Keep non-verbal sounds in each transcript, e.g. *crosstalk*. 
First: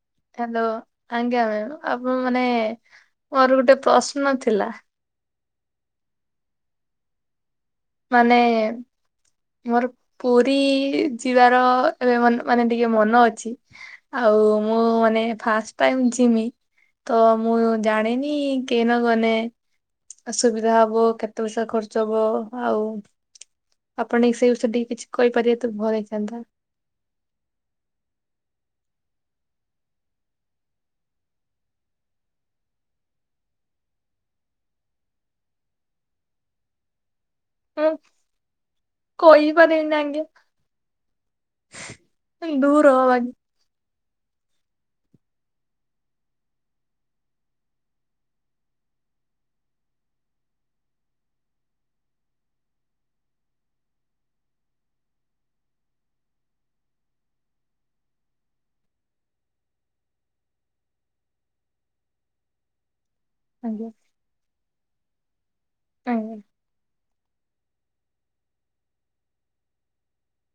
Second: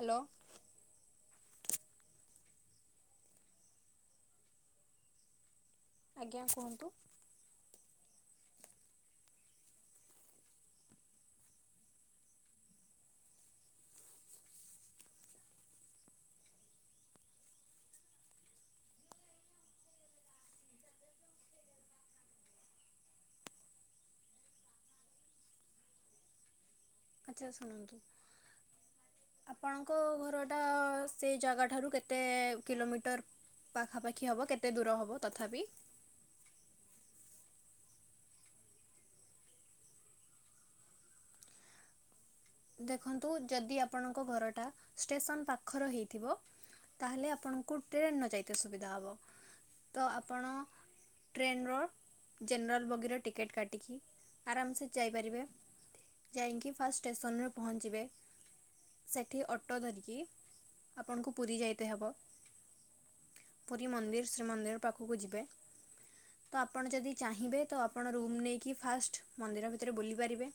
Hello. Hello ଆଜ୍ଞା ଆପଣ ମାନେ ମୋର ଗୋଟେ ପ୍ରଶ୍ନ ଥିଲା। ଆଜ୍ଞା କୁହନ୍ତୁ। ମାନେ। ମୋର ପୁରୀ ଯିବାର ଏବେ ମାନେ ଟିକେ ମନ ଅଛି। ଆଉ ମୁଁ ମାନେ ଫାଷ୍ଟ ଟାଇମ୍ ଯିମି। ତ ମୁଁ ଜାଣିନି କେହି ନ ଗନେ ଅସୁବିଧା ହବ କେତେ ପଇସା ଖର୍ଚ୍ଚ ହବ ଆଉ ଆପଣ ସେଇ ବିଷୟରେ ଟିକେ କିଛି କହିପାରିବେ ତ ଭଲ ହେଇଥାନ୍ତା। ଆଚ୍ଛା ଶୁଣନ୍ତୁ ଆପଣଙ୍କ ଘରଟା ସେ ଜାଗାଠାରୁ କେତେ କିଲୋମିଟର? ପାଖାପାଖି ହବ କେତେ ଦୂର ହେବ ତଥାପି ଓ କହିପାରିବିନି ଆଜ୍ଞା। ଦୂର ହବ ଦେଖନ୍ତୁ ଆଜ୍ଞା ଯଦି ଆପଣଙ୍କ ଘରଟା ଷ୍ଟେସନ ପାଖର ହେଇଥିବ ତାହେଲେ ଆପଣଙ୍କୁ ଟ୍ରେନ ନ ଯାଇତେ ସୁବିଧା ହବ। ତ ଆପଣ ଟ୍ରେନର ଜେନେରାଲ୍ ବଗିର ଟିକେଟ୍ କାଟିକି ଆରାମସେ ଯାଇପାରିବେ। ଯାଇକି ଫାଷ୍ଟ ଷ୍ଟେସନରେ ପହଞ୍ଚିବେ ସେଇଠି ଅଟୋ ଧରିକି ଆପଣଙ୍କୁ ପୁରୀ ଯାଇତେ ହେବ। ପୁରୀ ଆଜ୍ଞା ମନ୍ଦିର ଶ୍ରୀମନ୍ଦିର ପାଖକୁ ଯିବେ, ଆଜ୍ଞା ତ ଆପଣ ଯଦି ଚାହିଁବେ ତ ଆପଣ ରୁମ୍ ନେଇକି ଫାଷ୍ଟ ମନ୍ଦିର ଭିତରେ ବୁଲିପାରିବେ।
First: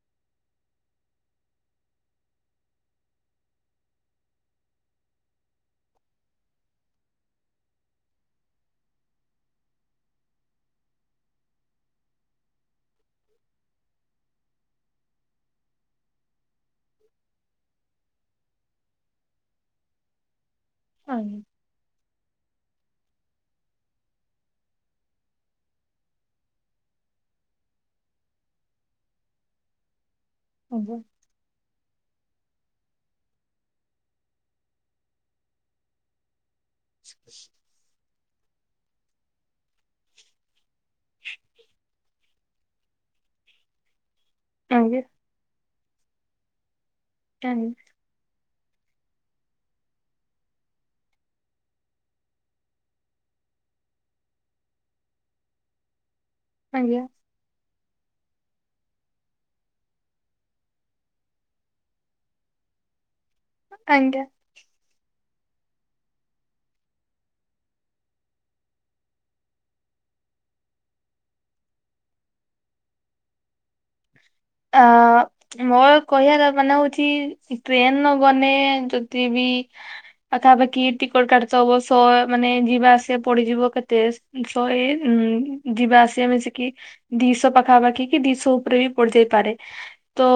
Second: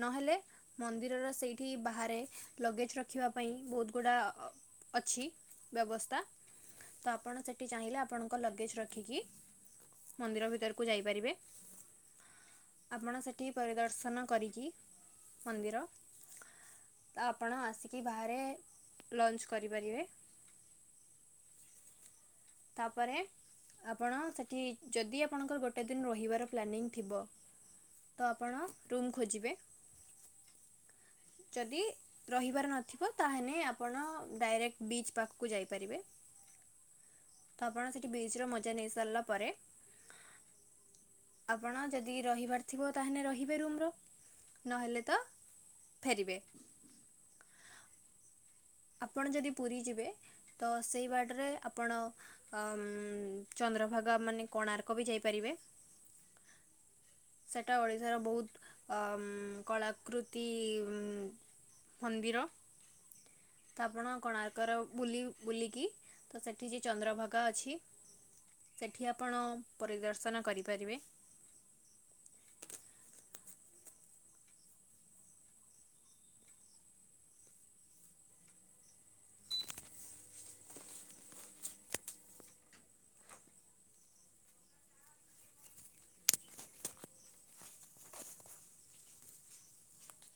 ନହେଲେ ମନ୍ଦିରର ସେଇଠି ବାହାରେ ଲଗେଜ ରଖିବା ପାଇଁ ବହୁତ ଗୁଡ଼ା ଅଛି ବ୍ୟବସ୍ଥା ତ ଆପଣ ସେଠି ଚାହିଁଲେ ଆପଣଙ୍କ ଲଗେଜ ରଖିକି ମନ୍ଦିର ଭିତରକୁ ଯାଇପାରିବେ। ଆପଣ ସେଠି ପରିଦର୍ଶନ କରିକି ମନ୍ଦିର ତ ଆପଣ ଆସିକି ବାହାରେ ଲଞ୍ଚ କରିପାରିବେ। ହଁ ତାପରେ ଆପଣ ସେଠି ଯଦି ଆପଣଙ୍କର ଗୋଟେ ଦିନ ରହିବାର ପ୍ଲାନିଂ ଥିବ ତ ଆପଣ ରୁମ୍ ଖୋଜିବେ। ହବ ଯଦି ରହିବାର ନଥିବ ତାହେଲେ ଆପଣ ଡାଇରେକ୍ଟ ବିଚ୍ ପାଖକୁ ଯାଇପାରିବେ। ତ ଆପଣ ସେଠି ବିଚର ମଜା ନେଇ ସାରିଲା ପରେ ଆପଣ ଯଦି ରହିବାର ଥିବ ତାହେଲେ ରହିବେ ରୁମର ଆଜ୍ଞା ଆଜ୍ଞା ନହେଲେ ତ ଫେରିବେ। *inaudible* ଆପଣ ଯଦି ପୁରୀ ଯିବେ ତ ସେଇ ବାଟରେ ଆପଣ ଅ ଚନ୍ଦ୍ରଭାଗା ମାନେ କୋଣାର୍କ ବି ଯାଇପାରିବେ। ଆଜ୍ଞା ସେଟା ଓଡ଼ିଶାର ବହୁତ ଅ କଳାକୃତି ଉଁ ମନ୍ଦିର ତ ଆପଣ ଆଜ୍ଞା କୋଣାର୍କର ବୁଲି ବୁଲିକି ତ ସେଠି ଯେ ଚନ୍ଦ୍ରଭାଗା ଅଛି। ସେଠି ଆପଣ ପରିଦର୍ଶନ କରିପାରିବେ। ଆ ମୋର କହିବାର ମାନେ ହଉଛି ଟ୍ରେନ ନ ଗନେ ଯଦି ବି ପାଖାପାଖି ଟିକଟ କାଟୁଥିବ ସ ମାନେ ଯିବା ଆସିବା ପଡ଼ିଯିବ କେତେ? ଶହେ ଯିବା ଆସିବା ମିଶିକି ଦିଶହ ପାଖାପାଖି କି ଦିଶହ ଉପରେ ବି ପଡିଯାଇପାରେ ତ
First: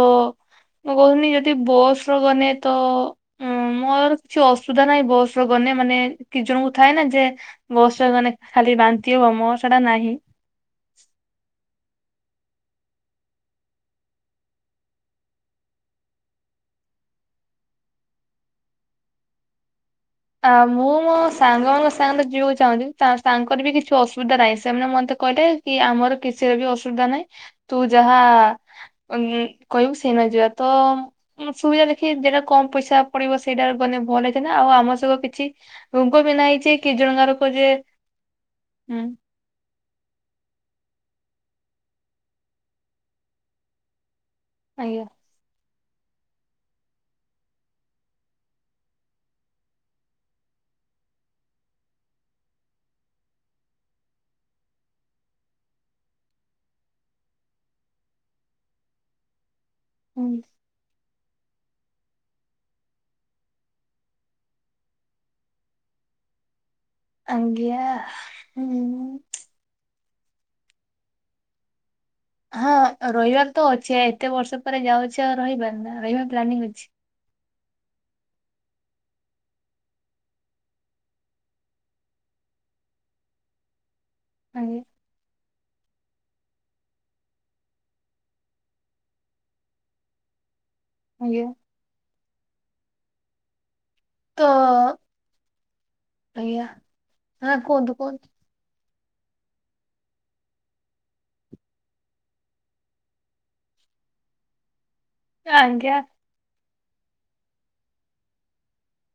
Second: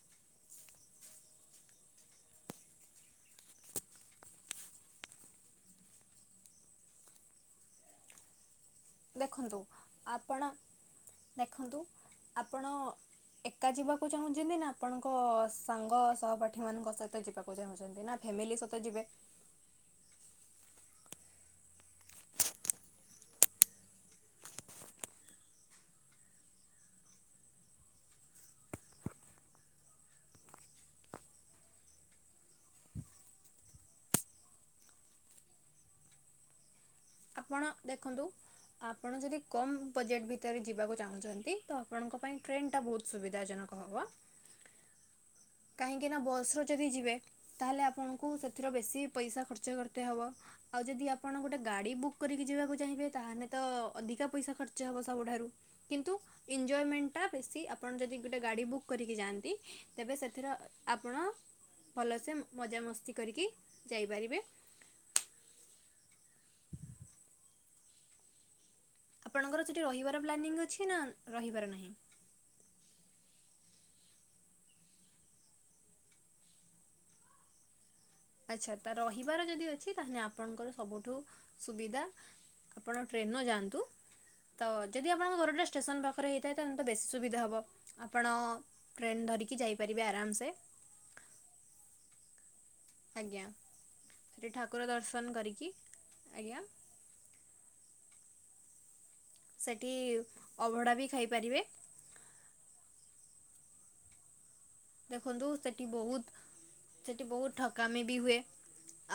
ମୁଁ କହୁଥିଲି ଯଦି ବସ ର ଗଲେ ତ ଉଁ ମୋର କିଛି ଅସୁବିଧା ନାହିଁ ବସରେ ଗଲେେ ମାନେ କିଛି ଜଣଙ୍କୁ ଥାଏ ନା ଯେ ବସ ରେ ଗନେ ଖାଲି ବାନ୍ତି ହବ ମୋ ଦେଖନ୍ତୁ ସେଟା ନାହିଁ। ଆପଣ ଦେଖନ୍ତୁ ଆପଣ ଏକା ଯିବାକୁ ଚାହୁଁଛନ୍ତି ନା ଆପଣଙ୍କ ସାଙ୍ଗ ସହପାଠୀ ମାନଙ୍କ ସହିତ ଯିବାକୁ ଛନ୍ତି ନା ଫ୍ୟାମିଲି ସହିତ୍ ଯିବେ। ଆ ମୁଁ ମୋ ସାଙ୍ଗ ମାନଙ୍କ ସାଙ୍ଗରେ ଯିବାକୁ ଚାହୁଁଛି ତାଙ୍କର ବି କିଛି ଅସୁବିଧା ନାହିଁ ସେମାନେ ମତେ କହିଲେ କିଇ ଆମର କିଛିବି ଅସୁବିଧା ନାହିଁ ତୁ ଯାହା ଉ କହିବୁ ସେଇନ ଯିବା ତ ସୁବିଧା ଦେଖି ଯେଟା କମ ପଇସା ପଡିବ ସେଇଟା ମାନେ ଭଲ ବନରିଦେଲେ ଆଉ ଆମ କିିଛି ରୁଙ୍କ ବି ନାହିଯେ ଆପଣ ଦେଖନ୍ତୁ ହୁଁ ଆପଣ ଯଦି କମ ବଜେଟ୍ ଭିତରେ ଯିବାକୁ ଚାହୁଁଛନ୍ତି ତ ଆପଣଙ୍କ ପାଇଁ ଟ୍ରେନ ଟା ବହୁତ ସୁବିଧା ଜନକ ହବ। ଆଜ୍ଞା। କାହିଁକିନା ବସର ଯଦି ଯିବେ ତାହେଲେ ଆପଣଙ୍କୁ ସେଥିରୁ ବେଶୀ ପଇସା ଖର୍ଚ୍ଚ କରତେ ହବ। ଆଉ ଯଦି ଆପଣ ଗୋଟେ ଗାଡ଼ି ବୁକ୍ କରିକି ଯିବାକୁ ଚାହିଁବେ ତାହେଲେ ତ ଅଧିକା ପଇସା ଖର୍ଚ୍ଚ ହେବ ସବୁଠାରୁ। କିନ୍ତୁ ଏଞ୍ଜୟମେଣ୍ଟଟା ବେଶୀ ଆପଣ ଯଦି ଗୋଟେ ଗାଡ଼ି ବୁକ୍ କରିକି ଯାଆନ୍ତି ତେବେ ହୁଁ ସେଥିର ଆପଣ ଭଲସେ ମଜାମସ୍ତି କରିକି ଯାଇପାରିବେ। ଆଜ୍ଞା ଉଁ। ଆପଣଙ୍କର ସେଠି ରହିବାର ପ୍ଲାନିଂ ଅଛି ନା ରହିବାର ନାହିଁ। ହଁ ରହିବାର ତ ଅଛି ଏତେ ବର୍ଷ ପରେ ଯାଉଛି ଆଉ ରହିବାର ନା ରହିବା ପ୍ଲାନିଂ ଅଛି। ଆଚ୍ଛା ତା ରହିବାର ଯଦି ଅଛି ତାହେଲେ ଆପଣଙ୍କର ସବୁଠୁ ସୁବିଧା। ଆପଣ ଟ୍ରେନର ଯାଆନ୍ତୁ ତ ଆଜ୍ଞା ଯଦି ଆପଣଙ୍କ ଘରଟା ଷ୍ଟେସନ୍ ପାଖରେ ହେଇଥାଏ ତାହେଲେ ତ ବେଶୀ ସୁବିଧା ହେବ ଆପଣ ଟ୍ରେନ୍ ଧରିକି ଯାଇ ପାରିବେ ଆରାମସେ। ଆଜ୍ଞା। ଆଜ୍ଞା ତ ସେଠି ଠାକୁର ଦର୍ଶନ କରିକି ଆଜ୍ଞା। ହଁ କୁହନ୍ତୁ କୁହନ୍ତୁ। ସେଠି ଅବଡ଼ା ବି ଖାଇପାରିବେ। ଦେଖନ୍ତୁ ସେଠି ଆଜ୍ଞା ବହୁତ ସେଠି ବହୁତ ଠକାମି ବି ହୁଏ।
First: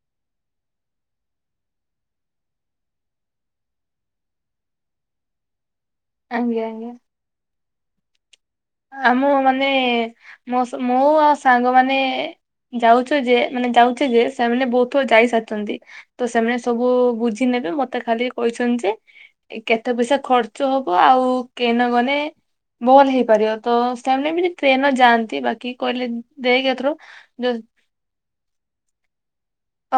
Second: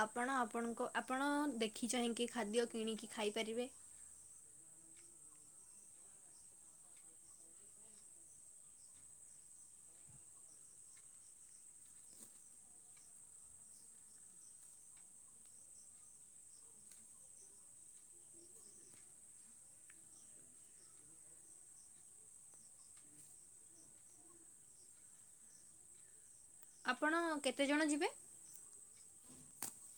ଆପଣ ଆପଣଙ୍କ ଆପଣ ଦେଖି ଚାହିଁକି ଖାଦ୍ୟ କିଣିକି ଖାଇପାରିବେ। ଆଂଞ ଆଂଞ। ଆ ମୁଁ ମାନେ ମୋ ମୁଁ ଆଉ ସାଙ୍ଗମାନେ ଯାଉଛ ଯେ ମାନେ ଯାଉଛେ ଯେ ସେମାନେ ବହୁତଥଟ ଯାଇସାରିଛନ୍ତି। ତ ସେମାନେ ସବୁ ବୁଝି ନେବେ ମତେ ଖାଲି କହିଛନ୍ତି ଯେ କେତେ ପଇସା ଖର୍ଚ୍ଚ ହବ ଆଉ କେନ ଗଲେ ଭଲ ହେଇପାରିବ। ତ ସେମାନେ ବି ଟ୍ରେନଟ ଯାଆନ୍ତି ବାକି କହିଲେ ଦେଇକି ଏଥର ଆପଣ ଯଦି କେତେଜଣ ଯିବେ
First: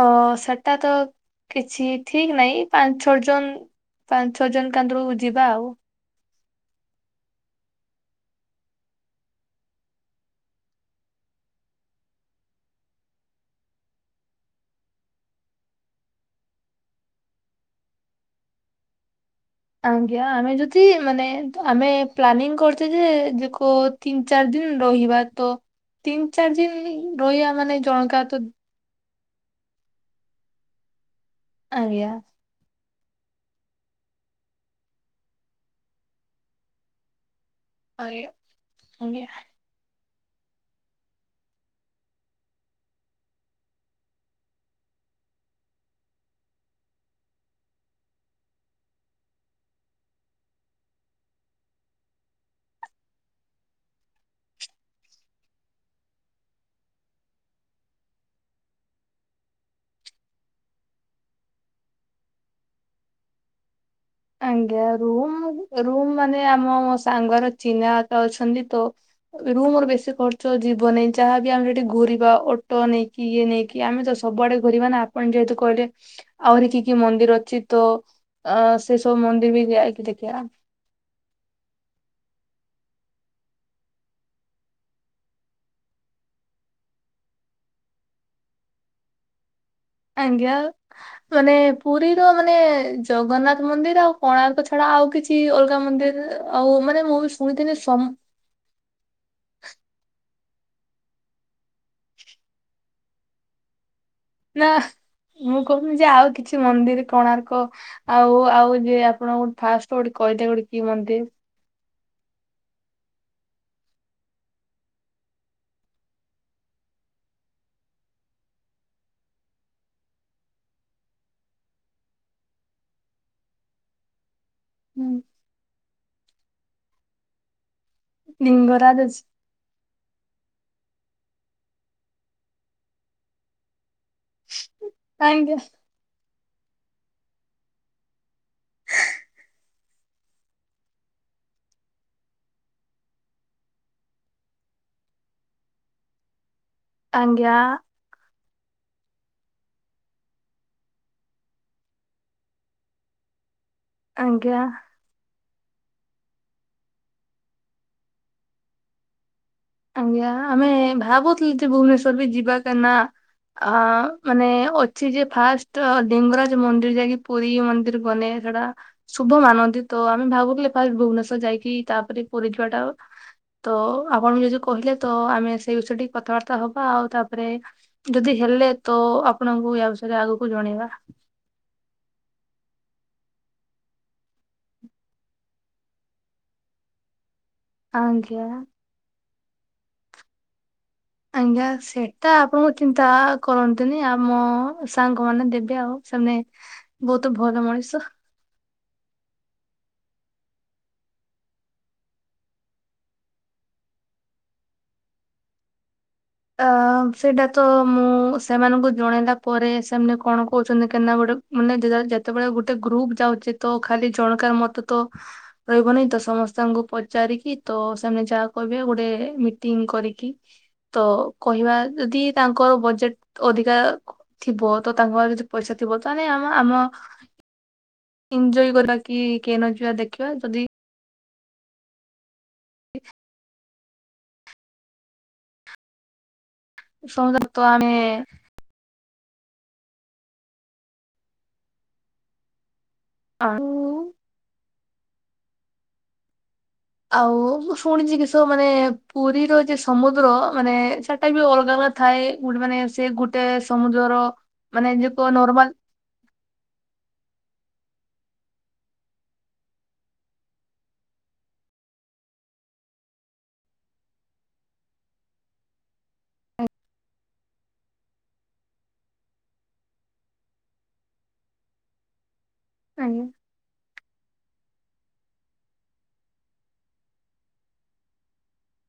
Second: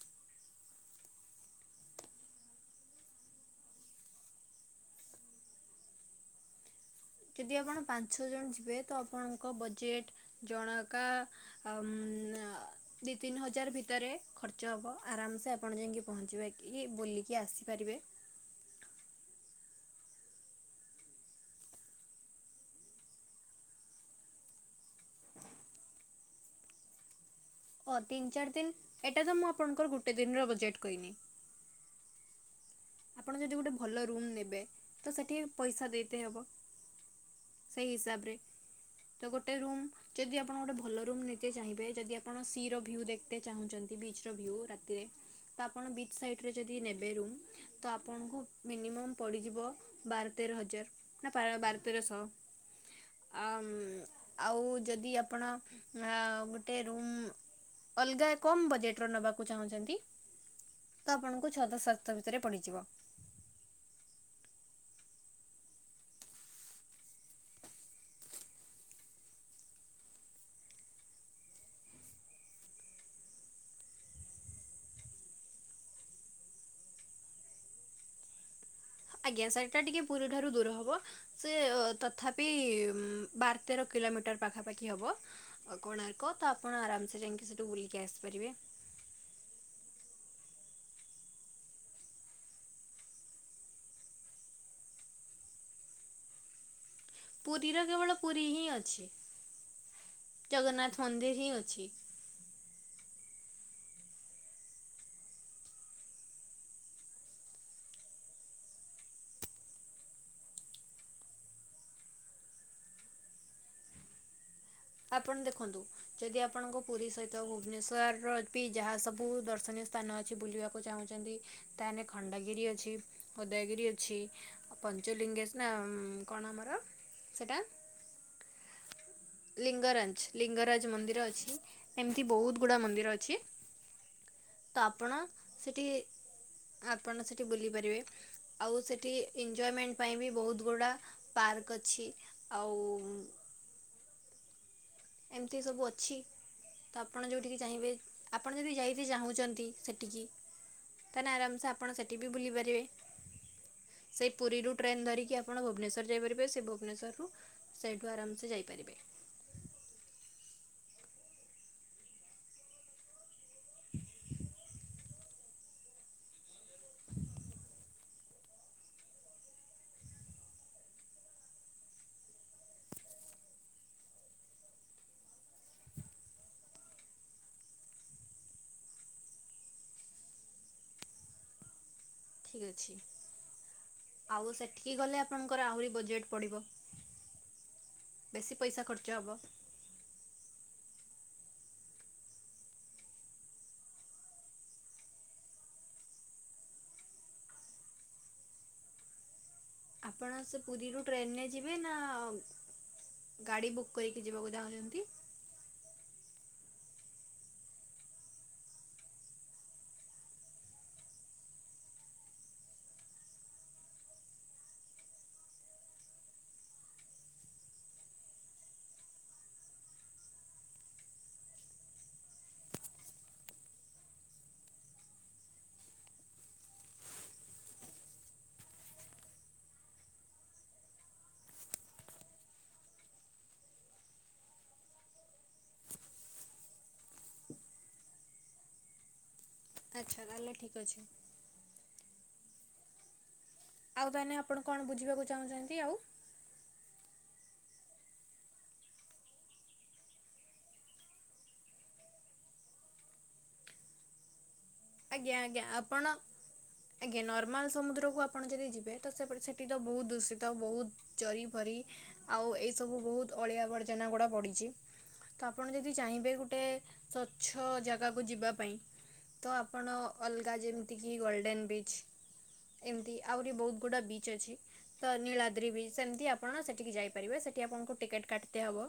ଅ ସେଟା ତ କିଛି ଠିକ ନାହିଁ ପାଞ୍ଚ ଛଅ ଜଣ ପାଞ୍ଚ ଛଅ ଜଣ ତାଧିଅରୁ ଯିବା ଆଉ। ଯଦି ଆପଣ ପାଞ୍ଚ ଛଅ ଜଣ ଯିବେ ତ ଆପଣଙ୍କ ବଜେଟ୍ ଜଣକା ଆଉ ମ ଅ ଦୁଇ ତିନି ହଜାର ଭିତରେ ଖର୍ଚ୍ଚ ହେବ ଆରାମସେ ଆପଣ ଯାଇକି ପହଞ୍ଚିବା କି ବୁଲିକି ଆସିପାରିବେ। ଆଜ୍ଞା ଆମେ ଯଦି ମାନେ ଆମେ ପ୍ଲାନିଂ କରୁଛେ ଦେଖ ତିନି ଚାରି ଦିନ ରହିବା ତ ତିନି ଚାରି ଦିନ ରହିବା ମାନେ ଓ ଜଣକା ତିନି ତ ଚାରି ଦିନ ଏଇଟା ତ ମୁଁ ଆପଣଙ୍କର ଗୋଟେ ଦିନର ବଜେଟ୍ କହିନି। ଆଜ୍ଞା। ଆପଣ ଯଦି ଗୋଟେ ଭଲ ରୁମ ନେବେ ତ ସେଠି ପଇସା ଦେଇତେ ହବ। ସେଇ ଆଜ୍ଞା ହିସାବରେ ଆଜ୍ଞା ତ ଗୋଟେ ରୁମ୍, ଯଦି ଆପଣ ଗୋଟେ ଭଲ ରୁମ୍ ନେଇକେ ଚାହିଁବେ ଯଦି ଆପଣ ସି ର ଭ୍ୟୁ ଦେଖତେ ଚାହୁଁଛନ୍ତି ବିଚ ର ଭ୍ୟୁ ରାତିରେ। ତ ଆପଣ ବିଚ୍ ସାଇଡ଼ରେ ଯଦି ନେବେ ରୁମ୍ ତ ଆପଣଙ୍କୁ ମିନିମମ୍ ପଡ଼ିଯିବ ବାର ତେର ହଜାର। ନାଁ ପା ବାର ତେର ଶହ। ଆଉ, ଆଉ ଯଦି ଆପଣ ଆନ ଗୋଟେ ରୁମ୍ ଅଲଗା କମ୍ ବଜେଟ ର ନବାକୁ ଚାହୁଁଛନ୍ତି ତ ଆପଣଙ୍କୁ ଛଅ ଶ ସାତଶ ଭିତରେ ପଡ଼ିଯିବ। ଆଜ୍ଞା ରୁମ ରୁମ ମାନେ ଆମ ସାଙ୍ଗର ଚିହ୍ନାବାପା ଅଛନ୍ତି ତ। ରୁମ ର ବେଶି ଖର୍ଚ୍ଚ ଯିବ ନାହିଁ ଯାହାବି ଆମେ ଏଠି ଘୁରିବା ଅଟୋ ନେଇକି ଇଏ ନେଇକି, କି ଆମେ ତ ସବୁଆଡେ ଘୁରିବା ନା ଆପଣ ଯେହେତୁ କହିଲେ। ଆହୁରି କି କି ମନ୍ଦିର ଅଛି ତ ଅ। ସେ ସବୁ ଆଜ୍ଞା ମନ୍ଦିର ବି ସୋଇଟା ଟିକେ ଯାଇକି ପୁରୀ ଦେଖିବା ଠାରୁ ଦୂର ହବ। ସେ ତଥାପି ବାର ତେର କିଲୋମିଟର ପାଖାପାଖି ହବ। କୋଣାର୍କ ତ ଆପଣ ଆରାମସେ ଯାଇକି ସେଠୁ ବୁଲିକି ଆସିପାରିବେ। ଆଜ୍ଞା। ମାନେ ପୁରୀର ମାନେ ଜଗନ୍ନାଥ ମନ୍ଦିର ଆଉ ପାର୍କ ଛଡା ଆଉ କିଛି, କି ଅଲଗା ମନ୍ଦିରରେ ଆଉ ମାନେ ମୁଁ ବି ଶୁଣିଥିଲି ପୁରୀର ସମ କେବଳ ପୁରୀ ହିଁ ଅଛି, ଜଗନ୍ନାଥ ମନ୍ଦିର ହିଁ ଅଛି। ନା ମୁଁ କହୁନି ଯେ ଆଉ କିଛି ମନ୍ଦିର କୋଣାର୍କ, ଆଉ ଆଉ ବି ଆପଣକୁ ଫାଷ୍ଟ ଗୋଟେ କହିଦେ ବି ଗୋଟେ କି ମନ୍ଦିର? ଆପଣ ଦେଖନ୍ତୁ। ଯଦି ଆପଣଙ୍କ ପୁରୀ ସହିତ ଭୁବନେଶ୍ଵର ର ବି ଯାହା ସବୁ ଦର୍ଶନୀୟ ସ୍ଥାନ ଅଛି ବୁଲିବାକୁ କୁ ଚାହୁଁଛନ୍ତି ତାହେଲେ ଖଣ୍ଡଗିରି ଅଛି, ଉଦୟଗିରି ଅଛି, ଆଉ ହୁଁ, ପଞ୍ଚଲିଙ୍ଗଜେ ନା କଣ ଆମର ସେଇଟା? ଲିଙ୍ଗରାଜ ଅଛି। ଲିଙ୍ଗରାଜ ଲିଙ୍ଗରାଜ ମନ୍ଦିର ଅଛି ଏମିତି ବହୁତ ଗୁଡ଼ା ମନ୍ଦିର ଅଛି। ତ ଆପଣ ଆଜ୍ଞା ସେଠି ଆପଣ ସେଠି ବୁଲି ପାରିବେ। ଆଉ ସେଠି ଏନଜୟମେଣ୍ଟ ପାଇଁ ବି ବହୁତ ଗୁଡା ପାର୍କ ଅଛି। ଆଉ। ଏମିତି ସବୁ ଅଛି, ତ ଆପଣ ଆଜ୍ଞା ଯେଉଁଠିକି ଚାହିଁବେ। ଆପଣ ଯଦି ଯାଇକି ଚାହୁଁଛନ୍ତି ସେଠିକି, ତାଲେ ଆରାମସେ ଆପଣ ସେଠି ବି ବୁଲି ପାରିବେ ସେ ପୁରି ଆଜ୍ଞା ରୁ ଟ୍ରେନ ଧରୀକି ଆପଣ ଭୁବନେଶ୍ୱର ଯାଇପାରିବେ ସେ ଭୁବନେଶ୍ୱରରୁ ସେଇଠୁ ଆରାମସେ ଯାଇପାରିବେ। ଆଜ୍ଞା ଆମେ ଭାବୁଥିଲୁ ଯେ ଭୁବନେଶ୍ଵର ବି ଯିବା କା ନା। ଆ ମାନେ ଅଛି ଯେ ଫାଷ୍ଟ ଡିଙ୍ଗରା ମନ୍ଦିର ଯାଇକି ପୁରୀ ମନ୍ଦିର ବନେ ସେଟା। ଶୁଭ ମାନନ୍ତି ତ ଆମେ ଭାବୁଥିଲେ ଫାଷ୍ଟ ଭୁବନେଶ୍ଵର ଯାଇକି ତାପରେ ପୁରୀ ଯିବାଟା ତ ଆପଣ କିଛି କହିଲେ ତ ଆମେ ସେଇ ବିଷୟ ଟିକ କଥାବାର୍ତ୍ତା ହବା ଆଉ ତାପରେ, ଯଦି ହେଲେ ତ ଆପଣଙ୍କୁ ୟା ବିଷୟରେ ଆଗକୁ ଜଣେଇବା। ଠିକ୍ ଅଛି। ଆଉ ସେଠିକି ଗଲେ ଆପଣଙ୍କର ଆହୁରି ବଜେଟ୍ ପଡ଼ିବ। ଆଜ୍ଞା। ବେଶି ପଇସା ଖର୍ଚ୍ଚ ହବ। ଆଜ୍ଞା ସେଇଟା ଆପଣଙ୍କୁ ଚିନ୍ତା କରନ୍ତୁନି ଆମ ସାଙ୍ଗ ମାନେ ଦେବେ ଆଉ ସେମାନେ। ବହୁତ୍ ଭଲ ମଣିଷ। ଆପଣ ସେ ପୁରୀରୁ ଟ୍ରେନ୍ରେ ଯିବେ ନା ଗାଡ଼ି ବୁକ୍ କରିକି ଯିବାକୁ ଚାହୁଁଚନ୍ତି? ଅ ସେଇଟାତ ମୁଁ ସେମାନଙ୍କୁ ଜଣେଇଲା ପରେ ସେମାନେ କଣ କହୁଚନ୍ତି କେନା ଗୋଟେ ମାନେ ଦେ ଯେତେବେଳେ ଗୋଟେ ଗ୍ରୁପ୍ ଯାଉଚିତ ଖାଲି ଜଣକାର ମତତ ରହିବନହିଁତ ସମସ୍ତଙ୍କୁ ପଚାରିକି ତସେମାନେ ଯାହା କହିବେ ଗୋଟେ ମିଟିଂ କରିକି ତ କହିବା ଯଦି ତାଙ୍କର ବଜେଟ୍ ଅଧିକା ଥିବ ତତାଙ୍କ ପାଖରେ ଯଦି ପଇସା ଥିବ ତାହାନେ ଆମ ଆମ ଏଇଞଜୟ କରିବାକି କେନ ଯିବା ଦେଖିବା ଯଦି *inaudible* ସହଜରେତ ଆମେ ଆଚ୍ଛା ତାହେଲେ ଠିକ୍ ଅଛି। *inaudible* ଆଉ ତାହେନେ ଆପଣ କଣ ବୁଝିବାକୁ ଚାହୁଁଚନ୍ତି ଆଉ? ଆଉ ମୁଁ ଶୁଣିଚି କିଷ ମାନେ ପୁରୀର ଯେ ସମୁଦ୍ର ମାନେ ସେ ଟାବି ଅଲଗା ଅଲଗା ଥାଏ ଗୁଟେମାନେ ସେଗୁଟେ ସମୁଦ୍ରର ମାନେ ଯେ ଆଜ୍ଞା ଆଜ୍ଞା ନର୍ମାଲ ଆପଣ ଆଜ୍ଞା ନର୍ମାଲ ସମୁଦ୍ରକୁ ଆପଣ ଯଦି ଯିବେ ତସେପଟେ ସେଟିତ ବହୁତ୍ ଦୂଷିତ ବହୁତ୍ ଚରି ଫରି ଆଉ ଏଇ ସବୁ ବହୁତ ଅଳିଆ ଆବର୍ଜନା ଗୁଡ଼ା ପଡ଼ିଚି। ତ ଆପଣ ଯଦି ଚାହିଁବେ ଗୋଟେ ସ୍ୱଚ୍ଛ ଜାଗାକୁ ଯିବାପାଇଁ ତଆପଣ ଅଲଗା ଯେମିତିକି ଗୋଲ୍ଡେନ୍ ବିଚ୍ ଏମିତି ଆଜ୍ଞା ଆହୁରି ବହୁତ୍ ଗୁଡ଼ା ବିଚ୍ ଅଛି। ତ ନୀଳାଦ୍ରିବି ସେମିତି ଆପଣ ସେଠିକି ଯାଇପାରିବେ ସେଇଠି ଆପଣଙ୍କୁ ଟିକେଟ୍ କାଟିତେ ହବ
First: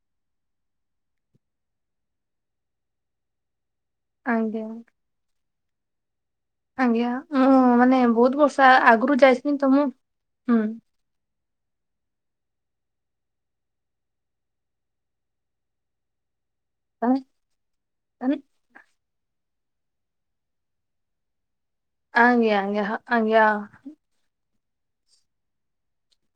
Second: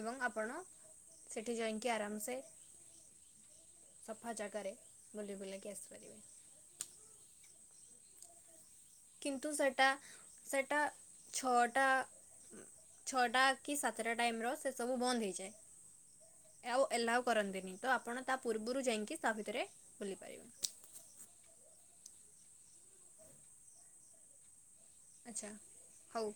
ଏବଂ ଆପଣ ସେଠି ଯାଇକି ଆରାମସେ ସଫା ଆଜ୍ଞା ଜାଗାରେ ବୁଲି ବୁଲାକି ଆସିପାରିବେ। ଆଜ୍ଞା ମୁଁ ମାନେ ବହୁତ୍ ବର୍ଷ ଆ ଆଗରୁ କିନ୍ତୁ ଯାଇଥିଲି ତ ମୁଁ ସେଇଟା ହୁଁ ସେଇଟା ଛଅଟା ଛଅଟା କିସାତଟା ଟାଇମ୍ର ସେସବୁ ବନ୍ଦ ହେଇଯାଏ। ଆଉ ଏଲାଓ ତାନେ- କରନ୍ତିନି ତଆପଣ ତା ତାନେ- ପୂର୍ବରୁ ଯାଇକି ତାଭିତରେ ବୁଲି ପାରିବେ। ଆଜ୍ଞା ଆଜ୍ଞା ହଁ ଆଜ୍ଞା। ଆଚ୍ଛା ହଉ।